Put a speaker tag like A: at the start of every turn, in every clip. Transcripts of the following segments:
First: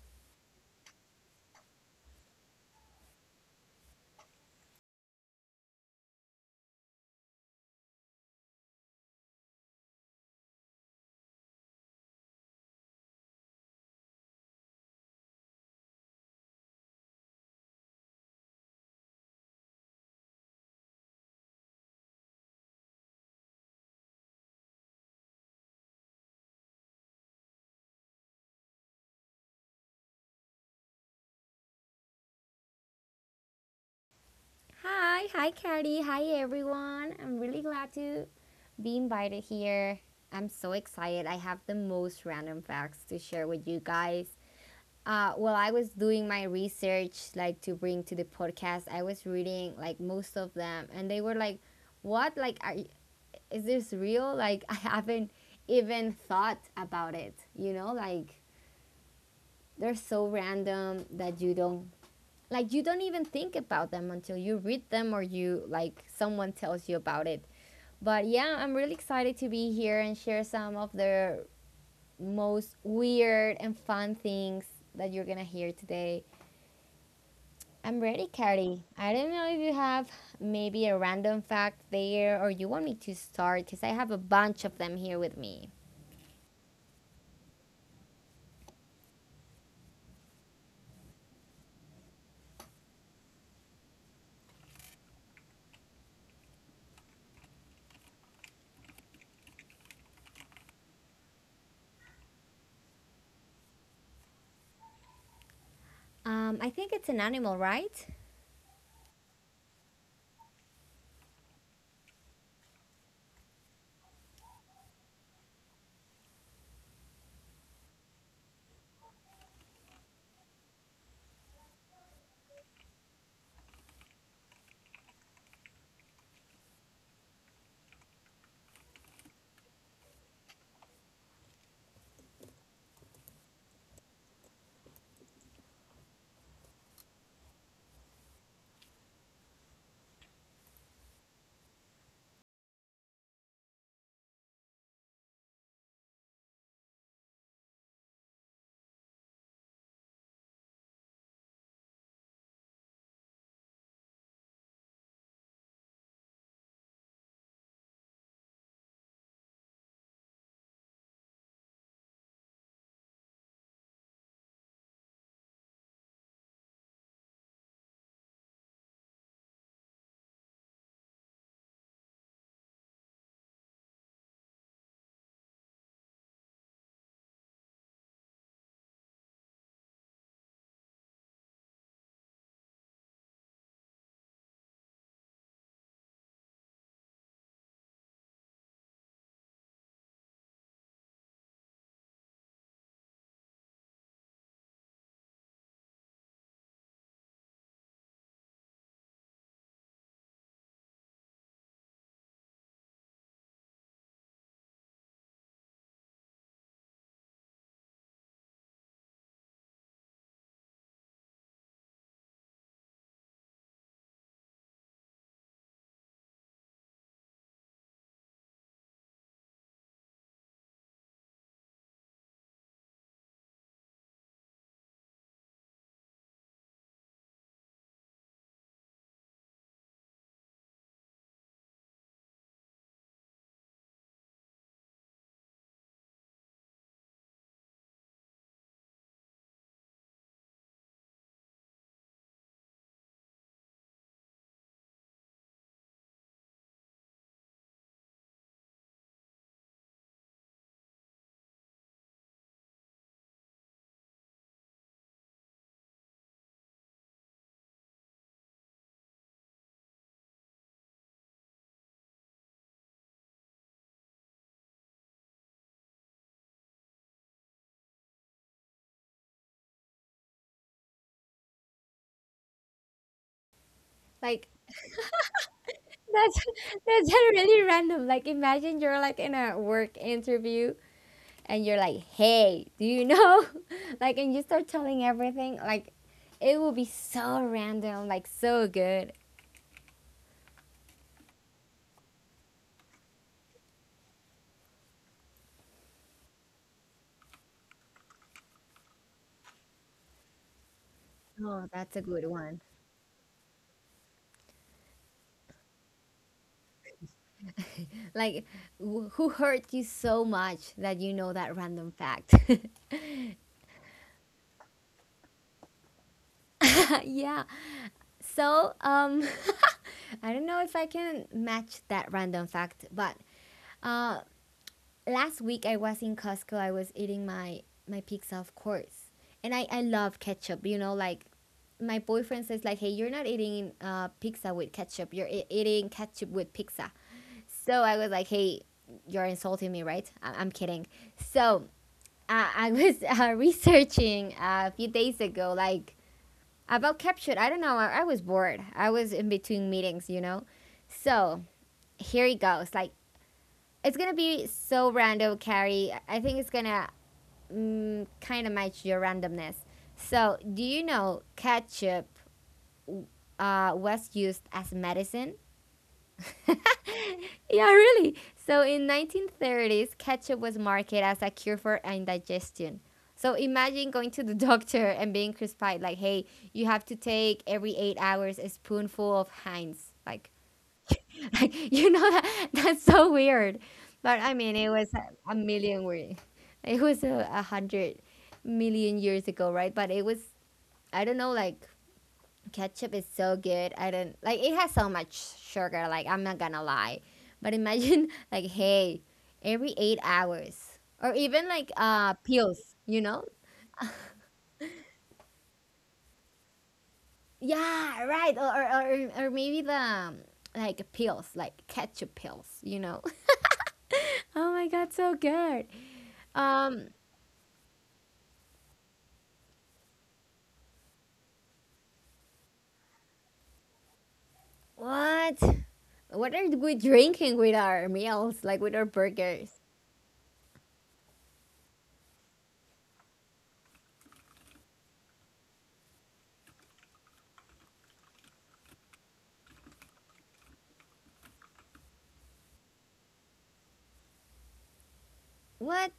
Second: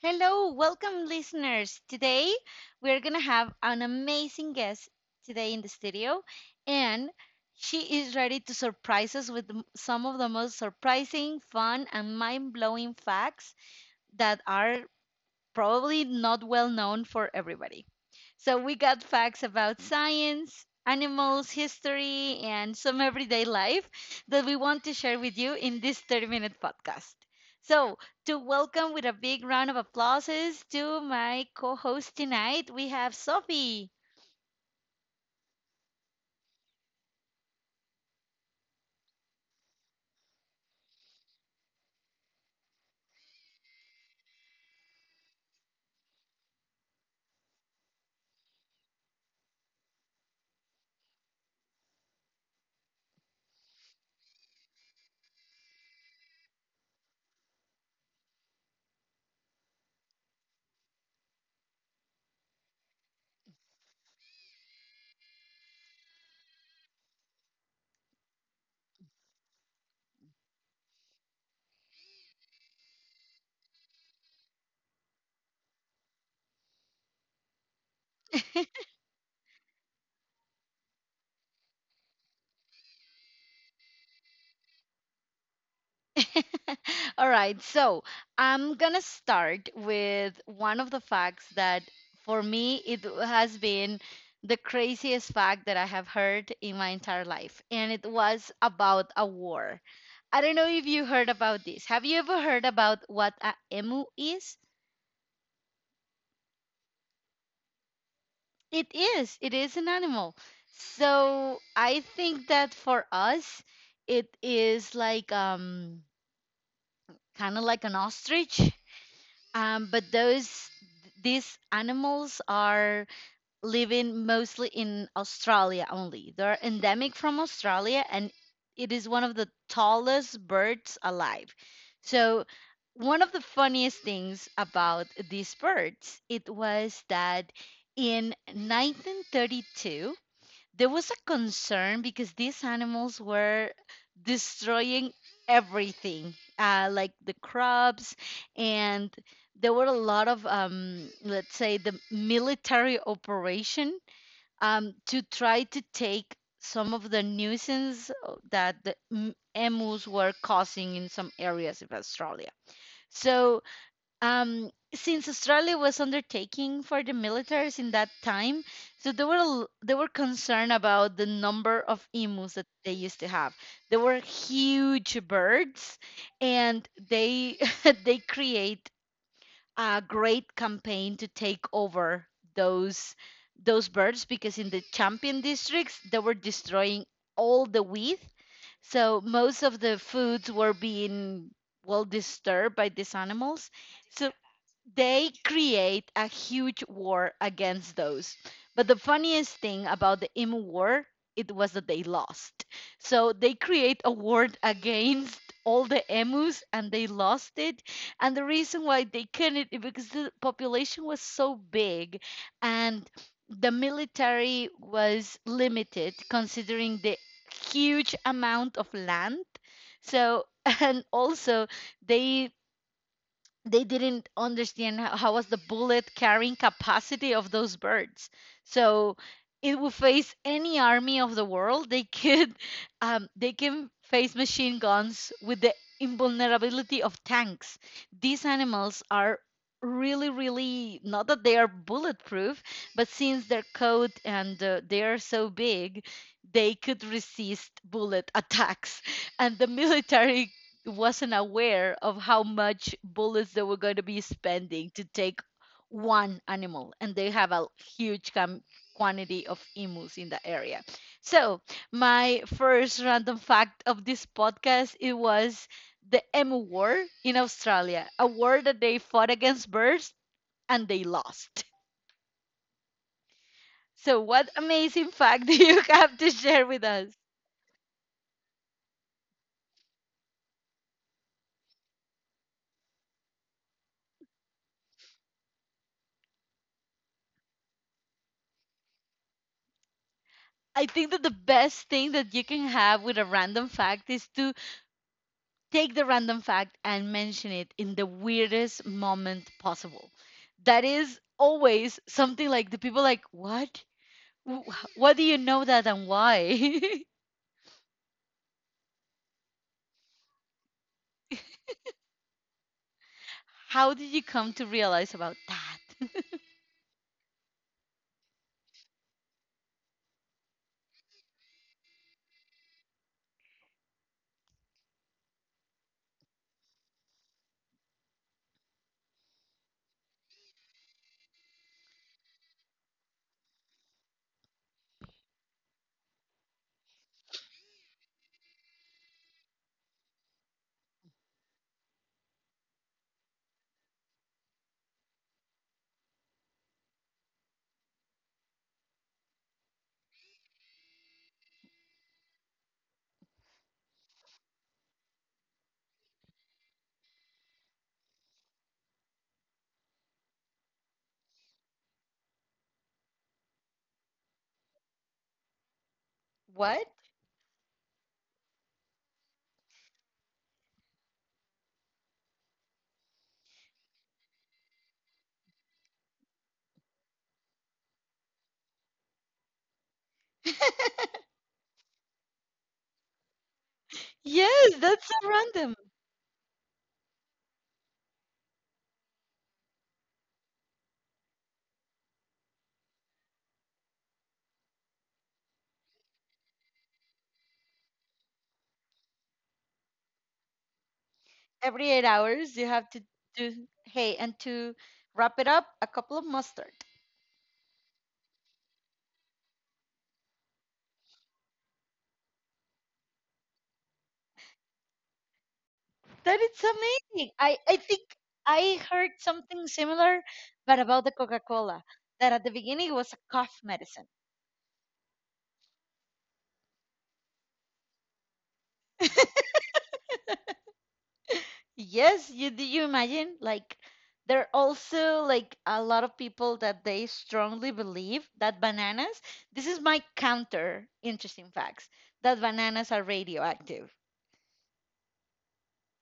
A: Hello, welcome, listeners. Today we're going to have an amazing guest today in the studio, and she is ready to surprise us with some of the most surprising, fun, and mind blowing facts that are probably not well known for everybody. So we got facts about science, animals, history, and some everyday life that we want to share with you in this 30-minute podcast. So, to welcome with a big round of applauses to my co host tonight, we have Sophie.
B: Hi, hi, Cardi. Hi, everyone. I'm really glad to be invited here. I'm so excited. I have the most random facts to share with you guys. While I was doing my research, like to bring to the podcast, I was reading like most of them, and they were like, "What? Like, are, is this real?" Like, I haven't even thought about it. They're so random that you don't like you don't even think about them until you read them or you like someone tells you about it, but yeah, I'm really excited to be here and share some of the most weird and fun things that you're gonna hear today. I'm ready, Carrie. I don't know if you have maybe a random fact there, or you want me to start because I have a bunch of them here with me.
A: All right, so I'm gonna start with one of the facts that for me it has been the craziest fact that I have heard in my entire life, and it was about a war. I don't know if you heard about this. Have you ever heard about what a emu is?
B: Um, I think it's an animal, right?
A: It is an animal. So I think that for us, it is like kind of like an ostrich. But those these animals are living mostly in Australia only. They're endemic from Australia, and it is one of the tallest birds alive. So one of the funniest things about these birds it was that in 1932 there was a concern because these animals were destroying everything, like the crops, and there were a lot of, let's say, the military operation to try to take some of the nuisance that the emus were causing in some areas of Australia. So, since Australia was undertaking for the militaries in that time, so they were they were concerned about the number of emus that they used to have. They were huge birds, and they they create a great campaign to take over those those birds because in the champion districts they were destroying all the wheat. So most of the foods were being well disturbed by these animals. So they create a huge war against those. But the funniest thing about the Emu War, it was that they lost. So they create a war against all the emus and they lost it. And the reason why they couldn't is because the population was so big and the military was limited considering the huge amount of land. So and also they they didn't understand how was the bullet carrying capacity of those birds. So it will face any army of the world. They could, they can face machine guns with the invulnerability of tanks. These animals are really, really not that they are bulletproof, but since their coat and they are so big, they could resist bullet attacks. And the military wasn't aware of how much bullets they were going to be spending to take one animal, and they have a huge quantity of emus in the area. So my first random fact of this podcast it was the emu war in Australia, a war that they fought against birds and they lost. So
B: Like,
A: what amazing fact do you have to
B: that's
A: share with us?
B: that's really random. Like, imagine you're like in a work interview and you're like, hey, do you know? Like, and you start telling everything, like, it will be so random, like, so good.
A: I think that the best thing that you can have with a random fact is to take the random fact and mention it in the weirdest moment possible. That is
B: Oh,
A: always
B: that's a good
A: something
B: one.
A: like the people like, what? Wh- What do you know that and why?
B: Like, who hurt you so much that you know that random fact?
A: How did you come to realize about that?
B: Yeah. So, I don't know if I can match that random fact, but uh, last week I was in Costco. I was eating my pizza, of course, and I love ketchup. You know, like my boyfriend says, like, hey, you're not eating pizza with ketchup. You're eating ketchup with pizza. So I was like, hey, you're insulting me, right? I'm kidding. So I was researching a few days ago, like about ketchup. I don't know. I was bored. I was in between meetings, you know. So here it goes. Like, it's gonna be so random, Carrie. I think it's gonna kind of match your randomness. So, do you know ketchup was used as medicine?
A: What?
B: Yeah, really. So, in 1930s, ketchup was marketed as a cure for indigestion. So, imagine going to the doctor and being prescribed like, hey, you have to take every 8 hours a spoonful of Heinz. Like, like, you know that that's so weird. But I mean,
A: Yes, that's so random.
B: it was a, 100 million years ago, right? But it was, I don't know, like ketchup is so good. I don't like it has so much sugar. Like, I'm not gonna lie, but imagine like, hey, every 8 hours or even like
A: Every eight hours,
B: pills,
A: you have
B: you
A: to
B: know?
A: do, hey, and to wrap it up, a couple of mustard.
B: Yeah, right. Or maybe the like pills, like ketchup pills, you know? Oh my god, so good.
A: That is
B: Um,
A: amazing. I think I heard something similar, but about the Coca Cola, that at the beginning it was a cough medicine.
B: What? What are we drinking with our meals, like with our burgers?
A: Yes, you do you imagine? Like there are also like a lot of people that they strongly believe that bananas, this is my counter interesting facts, that bananas are radioactive.
B: What?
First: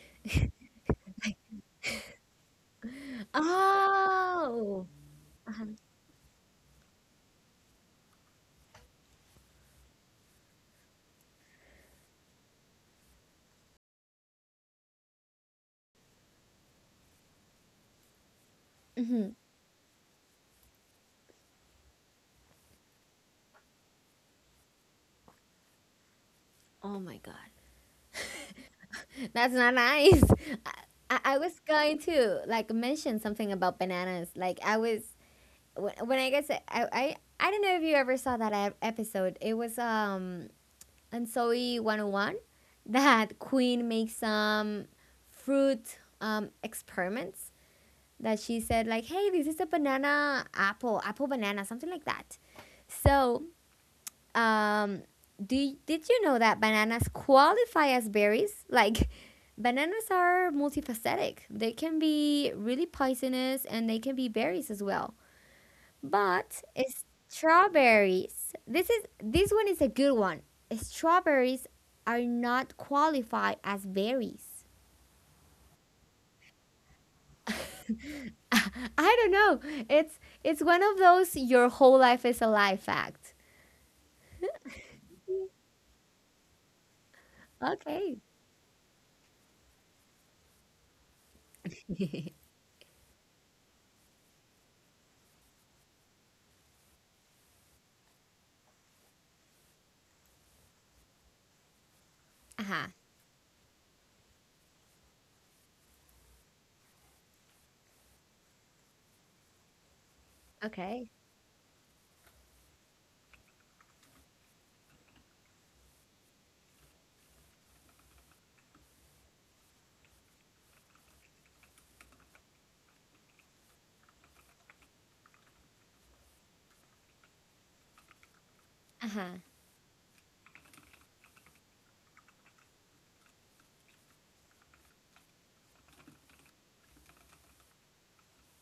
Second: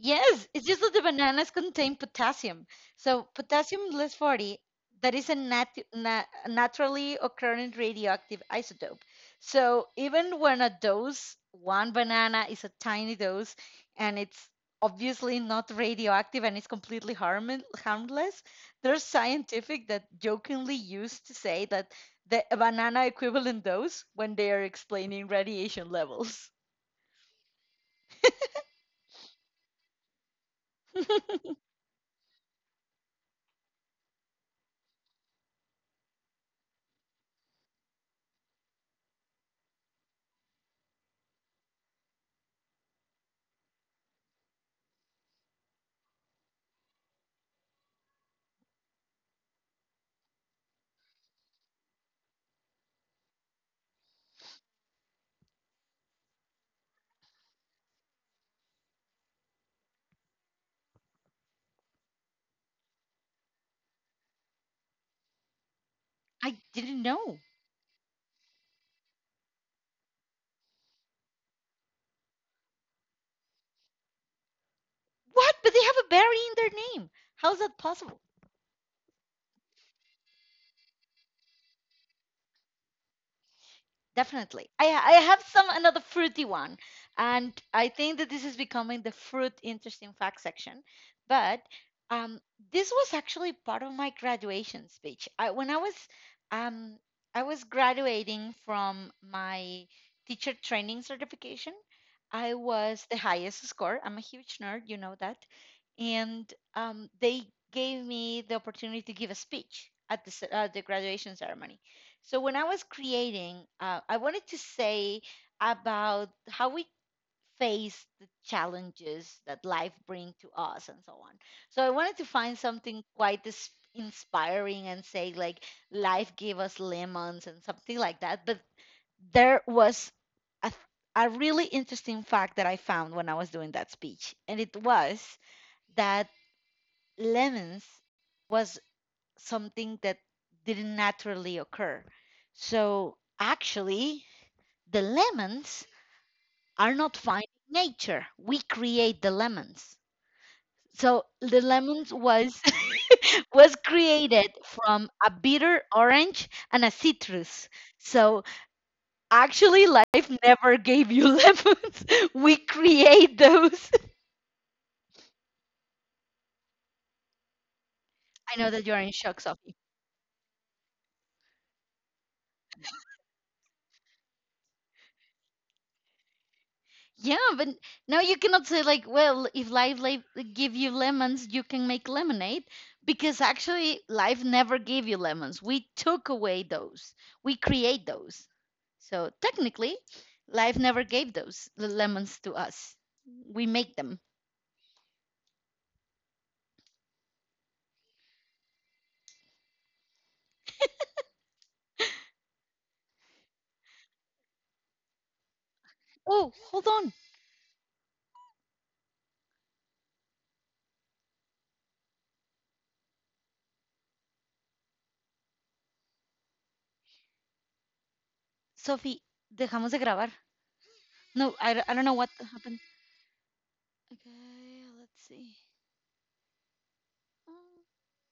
A: Yes, it's just that the bananas contain potassium. So potassium less 40,
B: Oh.
A: that is a naturally occurring radioactive isotope. So even when a dose, one banana is a tiny dose and it's obviously not radioactive and it's completely harmless, there's
B: Mhm.
A: scientific that jokingly used to say that the a banana equivalent dose when they are explaining radiation levels.
B: Oh my God. That's not nice. I, I was going to like mention something about bananas. Like, I was when I guess I don't know if you ever saw that episode. It was on Zoe 101 that Queen makes some fruit experiments that she said like, "Hey, this is a banana apple, apple banana, something like that." So, um, do did you know that bananas qualify as berries? Like, bananas are multifaceted. They can be really poisonous, and they can be berries as well. But
A: I didn't know.
B: strawberries. This is this one is a good one. Strawberries are not qualified as berries.
A: What? But they have a berry in their name. How is that possible?
B: I don't know. It's one of those your whole life is a life act.
A: Definitely. I have some another fruity one, and I
B: Okay.
A: think that this is becoming the fruit interesting fact section. But um, this was actually part of my graduation speech. I, when I was, um, I was graduating from my teacher training certification. I
B: Uh-huh.
A: was the highest score. I'm a huge nerd, you know that. And they gave me the opportunity to give a speech at the the
B: Okay.
A: graduation ceremony. So when I was creating, I wanted to say about how we face the challenges that life brings to us and so on. So I wanted to find something quite inspiring and say like life gave us lemons and something like that. But
B: Uh-huh.
A: there was a, a really interesting fact that I found when I was doing that speech, and it was that lemons was something that didn't naturally occur. So actually, the lemons are not finding nature. We create the lemons. So the lemons was was created from a bitter orange and a citrus. So actually, life never gave you lemons. We create those. I know that you're in shock, Sophie. Yeah, but now you cannot say like, well, if life give you lemons, you can make lemonade, because actually life never gave you lemons. We took away those. We create those. So technically, life never gave those the lemons to us. We make them. Oh, hold on, Sophie. Dejamos de grabar. No, I don't know what happened. Okay, let's see.